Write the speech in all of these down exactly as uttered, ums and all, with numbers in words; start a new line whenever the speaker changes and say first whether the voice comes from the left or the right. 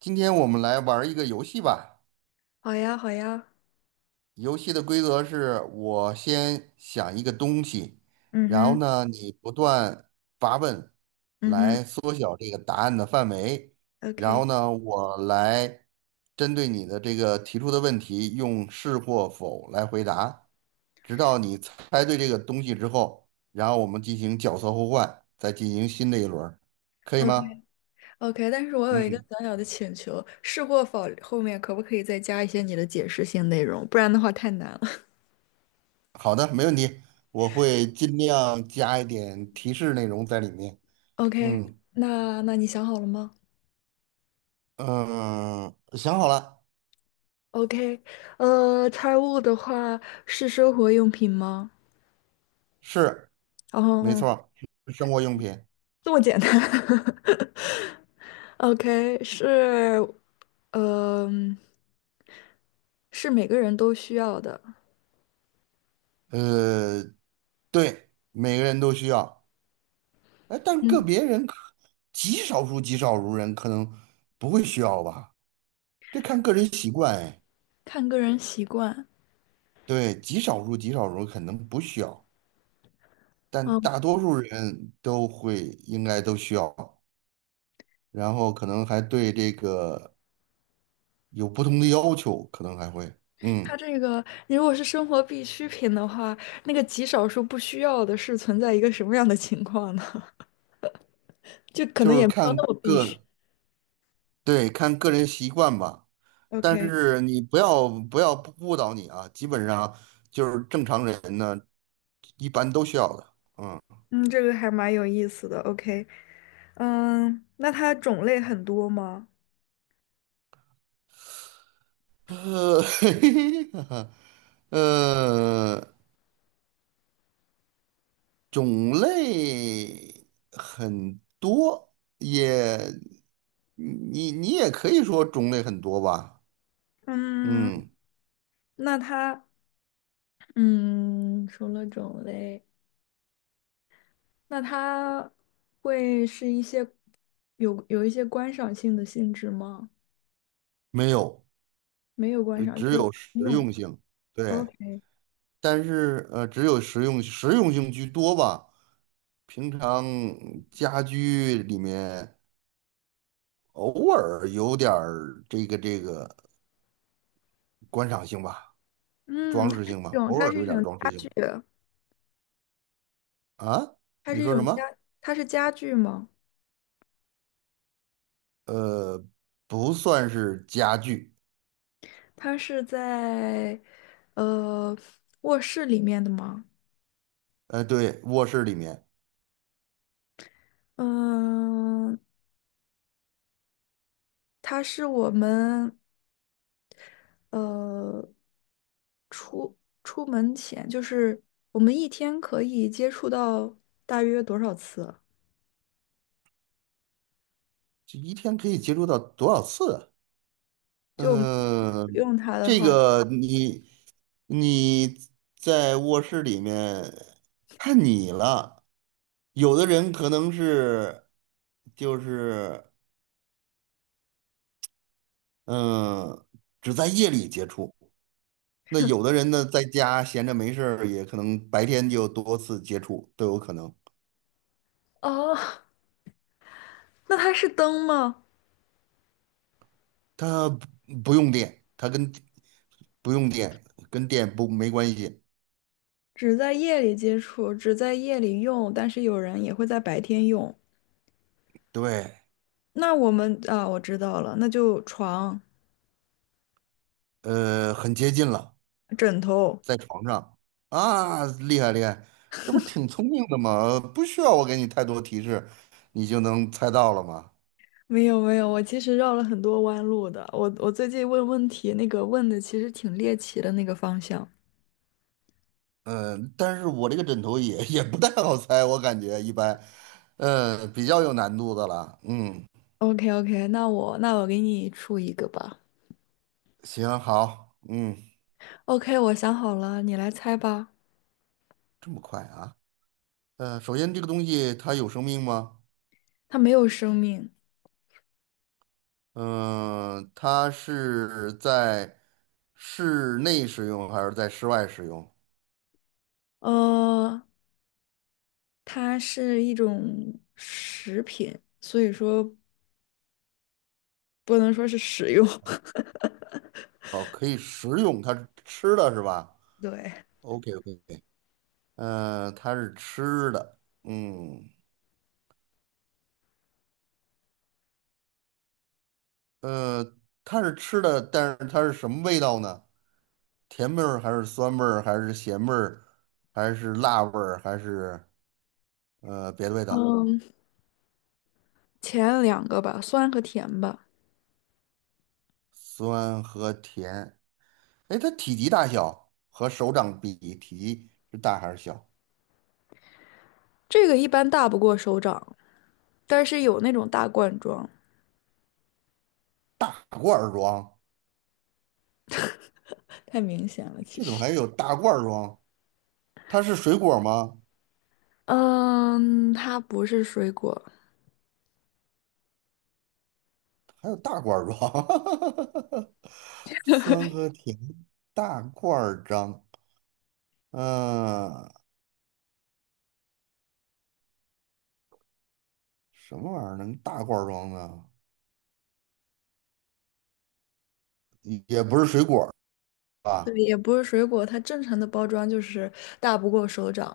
right: 今天我们来玩儿一个游戏吧。
left: 好呀，好呀
right: 游戏的规则是我先想一个东西，
left: 嗯
right: 然后
left: 哼，
right: 呢，你不断发问
left: 嗯
right: 来缩小这个答案的范围，
left: 哼，
right: 然
left: ，OK。
right: 后呢，我来针对你的这个提出的问题，用是或否来回答，直到你猜对这个东西之后，然后我们进行角色互换，再进行新的一轮儿，可以
left: OK
right: 吗？
left: OK，但是我有一个
right: 嗯，
left: 小小的请求，试过否后面可不可以再加一些你的解释性内容？不然的话太难了。
right: 好的，没问题，我会尽量加一点提示内容在里面。
left: OK，
right: 嗯
left: 那那你想好了吗
right: 嗯，呃想好了，
left: ？OK，呃，财务的话是生活用品吗？
right: 是没
left: 哦，
right: 错儿，是生活用品。
left: 这么简单。OK，是，嗯，是每个人都需要的。
right: 呃，对，每个人都需要，哎，但个
left: 嗯，
right: 别人可极少数极少数人可能不会需要吧，这看个人习惯。哎，
left: 看个人习惯。
right: 对，极少数极少数可能不需要，但大多数人都会应该都需要，然后可能还对这个。有不同的要求，可能还会，
left: 它
right: 嗯，
left: 这个你如果是生活必需品的话，那个极少数不需要的是存在一个什么样的情况呢？就可能
right: 就是
left: 也没有那
right: 看
left: 么必须。
right: 个，对，看个人习惯吧。但
left: OK，
right: 是你不要不要误导你啊，基本上就是正常人呢，一般都需要的，嗯，
left: 嗯，这个还蛮有意思的。OK，嗯，那它种类很多吗？
right: 呃，呃，种类很多，也，你你也可以说种类很多吧。
left: 嗯，
right: 嗯，
left: 那它，嗯，除了种类，那它会是一些有有一些观赏性的性质吗？
right: 没有，
left: 没有观
right: 只
left: 赏，
right: 只
left: 就是
right: 有实
left: 用。
right: 用性，对。
left: OK，
right: 但是呃，只有实用实用性居多吧。平常家居里面偶尔有点儿这个这个观赏性吧，
left: 嗯，
right: 装
left: 它
right: 饰
left: 是
right: 性
left: 一
right: 吧，
left: 种，
right: 偶
left: 它
right: 尔
left: 是一
right: 有点儿
left: 种
right: 装
left: 家
right: 饰
left: 具。
right: 性啊。
left: 它
right: 你
left: 是一
right: 说什
left: 种家，
right: 么？
left: 它是家具吗？
right: 呃，不算是家具。
left: 它是在呃卧室里面的吗？
right: 呃，对，卧室里面
left: 嗯，它是我们呃出出门前，就是我们一天可以接触到大约多少次啊
right: 这一天可以接触到多少次啊。
left: 就我们
right: 嗯，
left: 用它的
right: 这
left: 话，
right: 个你你在卧室里面看你了，有的人可能是就是嗯、呃只在夜里接触，那有的人呢在家闲着没事儿，也可能白天就多次接触都有可能。
left: 哦 那它是灯吗？
right: 他不不用电，他跟不用电，跟电不没关系。
left: 只在夜里接触，只在夜里用，但是有人也会在白天用。
right: 对，
left: 那我们啊，我知道了，那就床、
right: 呃，很接近了。
left: 枕头。
right: 在床上啊，厉害厉害，这不是挺聪明的吗？呃不需要我给你太多提示，你就能猜到了吗？
left: 没有没有，我其实绕了很多弯路的。我我最近问问题，那个问的其实挺猎奇的那个方向。
right: 嗯，呃但是我这个枕头也也不太好猜，我感觉一般，嗯，比较有难度的了。嗯，
left: OK OK，那我那我给你出一个吧。
right: 行，好，嗯，
left: OK，我想好了，你来猜吧。
right: 这么快啊？呃，首先这个东西它有生命吗？
left: 它没有生命，
right: 嗯，它是在室内使用还是在室外使用？
left: 呃，它是一种食品，所以说不能说是食用。
right: 哦，可以食用，它是吃的是吧
left: 对，
right: ？OK OK，嗯、呃，它是吃的。嗯，呃，它是吃的，但是它是什么味道呢？甜味儿还是酸味儿，还是咸味儿，还是辣味儿，还是呃别的味道？
left: 嗯，前两个吧，酸和甜吧。
right: 酸和甜。哎，它体积大小和手掌比，体积是大还是小？
left: 这个一般大不过手掌。但是有那种大罐装，
right: 大罐儿装，
left: 太明显了，其
right: 这怎么
left: 实。
right: 还有大罐儿装？它是水果吗？
left: 嗯，它不是水果，
right: 还有大罐儿装，酸和甜，大罐儿装。嗯，什么玩意儿能大罐装的？也也不是水果儿
left: 对，
right: 吧？
left: 也不是水果，它正常的包装就是大不过手掌。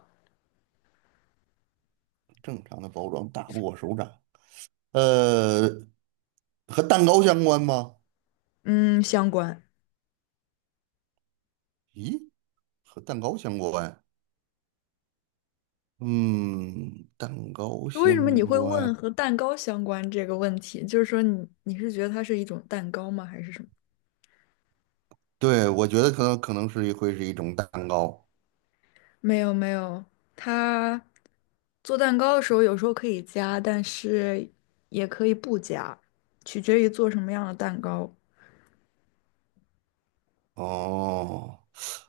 right: 正常的包装打不过手掌。呃，和蛋糕相关吗？
left: 嗯，相关。
right: 咦，和蛋糕相关？嗯，蛋糕
left: 为什么你
right: 相
left: 会问
right: 关。
left: 和蛋糕相关这个问题？就是说你你是觉得它是一种蛋糕吗？还是什么？
right: 对，我觉得可能可能是一会是一种蛋糕。
left: 没有没有，它做蛋糕的时候有时候可以加，但是也可以不加，取决于做什么样的蛋糕。
right: 哦，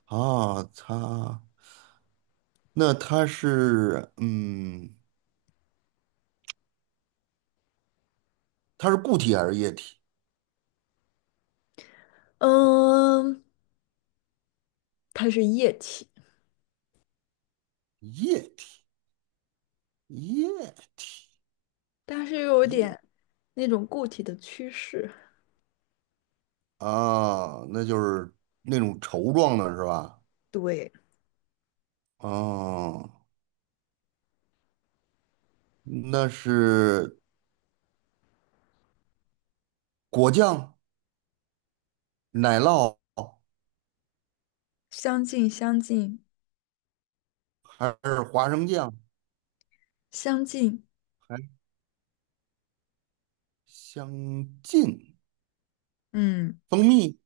right: 啊，它那它是嗯，它是固体还是液体？
left: 嗯，它是液体。
right: 液体，液体。
left: 但是又有
right: 液。
left: 点那种固体的趋势，
right: 啊，那就是那种稠状的是吧？
left: 对，
right: 哦，那是果酱、奶酪
left: 相近相近
right: 还是花生酱？
left: 相近，
right: 还相近，
left: 嗯，
right: 蜂蜜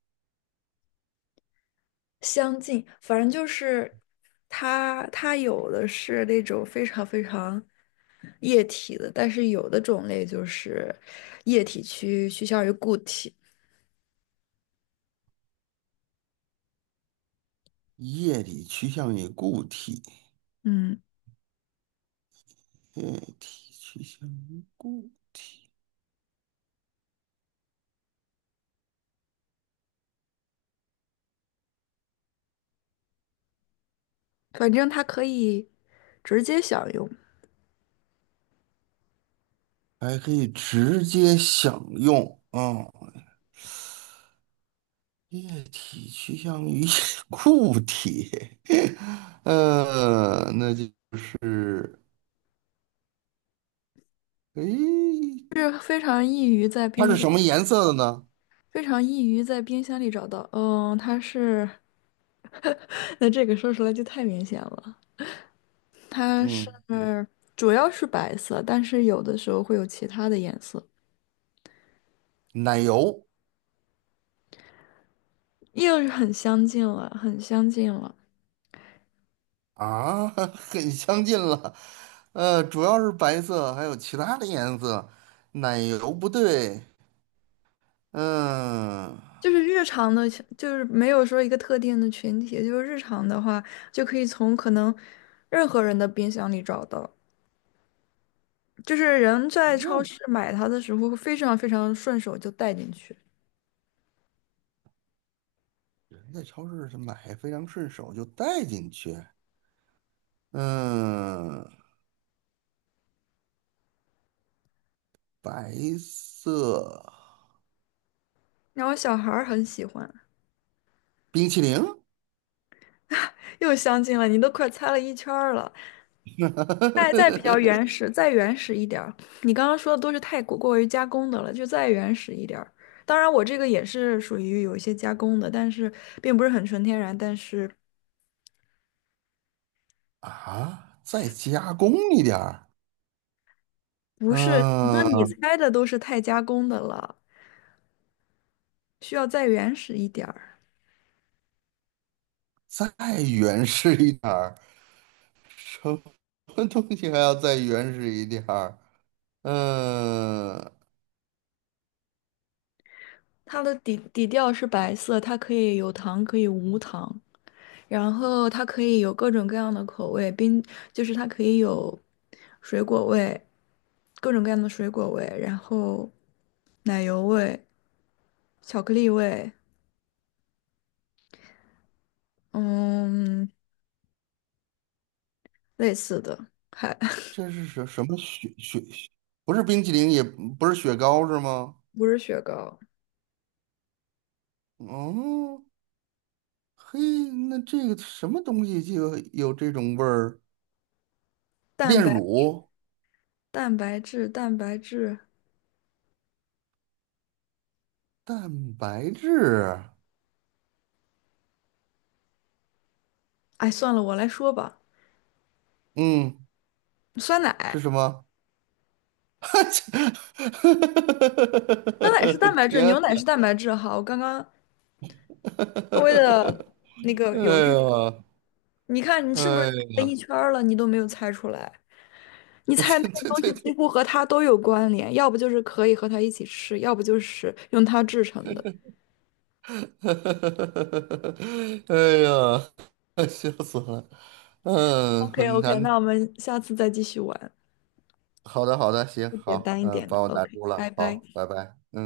left: 相近，反正就是它它有的是那种非常非常液体的，但是有的种类就是液体趋趋向于固体，
right: 液体趋向于固体，
left: 嗯，
right: 液体趋向于固体，
left: 反正它可以直接享用，
right: 还可以直接享用。啊！液体趋向于 固体，呃，那就是，诶。
left: 是非常易于在
right: 它
left: 冰
right: 是
left: 箱
right: 什么颜色的呢？
left: 非常易于在冰箱里找到，嗯，它是，那这个说出来就太明显了。它是
right: 嗯，
left: 主要是白色，但是有的时候会有其他的颜色，
right: 奶油
left: 又是很相近了，很相近了。
right: 啊，很相近了。呃，主要是白色，还有其他的颜色。奶油不对，嗯，
left: 就是日常的，就是没有说一个特定的群体，就是日常的话，就可以从可能任何人的冰箱里找到。就是人在
right: 任
left: 超
right: 何
left: 市买它的时候，会非常非常顺手就带进去，
right: 人在超市是买非常顺手就带进去。嗯，白色
left: 然后小孩儿很喜欢，
right: 冰淇淋
left: 又相近了，你都快猜了一圈儿了。再再比较原 始，再原始一点儿。你刚刚说的都是太过过于加工的了，就再原始一点儿。当然，我这个也是属于有一些加工的，但是并不是很纯天然，但是
right: 啊，再加工一点儿，
left: 不是，那你
right: 嗯，
left: 猜的都是太加工的了，需要再原始一点儿。
right: 再原始一点儿。什 东西还要再原始一点儿。嗯，
left: 它的底底调是白色，它可以有糖，可以无糖，然后它可以有各种各样的口味，冰就是它可以有水果味，各种各样的水果味，然后奶油味。巧克力味，嗯，类似的，还
right: 这是什什么雪雪？不是冰淇淋，也不是雪糕，是吗？
left: 不是雪糕，
right: 哦，嘿，那这个什么东西就有这种味儿？
left: 蛋
right: 炼
left: 白
right: 乳、
left: 蛋白质蛋白质，
right: 蛋白质啊，
left: 哎，算了，我来说吧，
right: 嗯，
left: 酸奶，
right: 是什么？
left: 酸奶是蛋 白质，
right: 天，
left: 牛奶是蛋白质哈，我刚刚稍微 的那个
right: 哎
left: 犹豫，
right: 呀，
left: 你看你是不
right: 哎
left: 是猜一
right: 呀，
left: 圈儿了，你都没有猜出来，你 猜那些
right: 这
left: 东
right: 这
left: 西几
right: 这。
left: 乎和它都有关联，要不就是可以和它一起吃，要不就是用它制成的。
right: 哎呀，笑死我了。嗯，
left: OK
right: 很
left: OK，那我
right: 难。
left: 们下次再继续玩，
right: 好的，好的，行，
left: 简
right: 好，
left: 单一
right: 嗯，
left: 点的。
right: 把我难
left: OK，
right: 住
left: 拜
right: 了，
left: 拜。
right: 好，拜拜。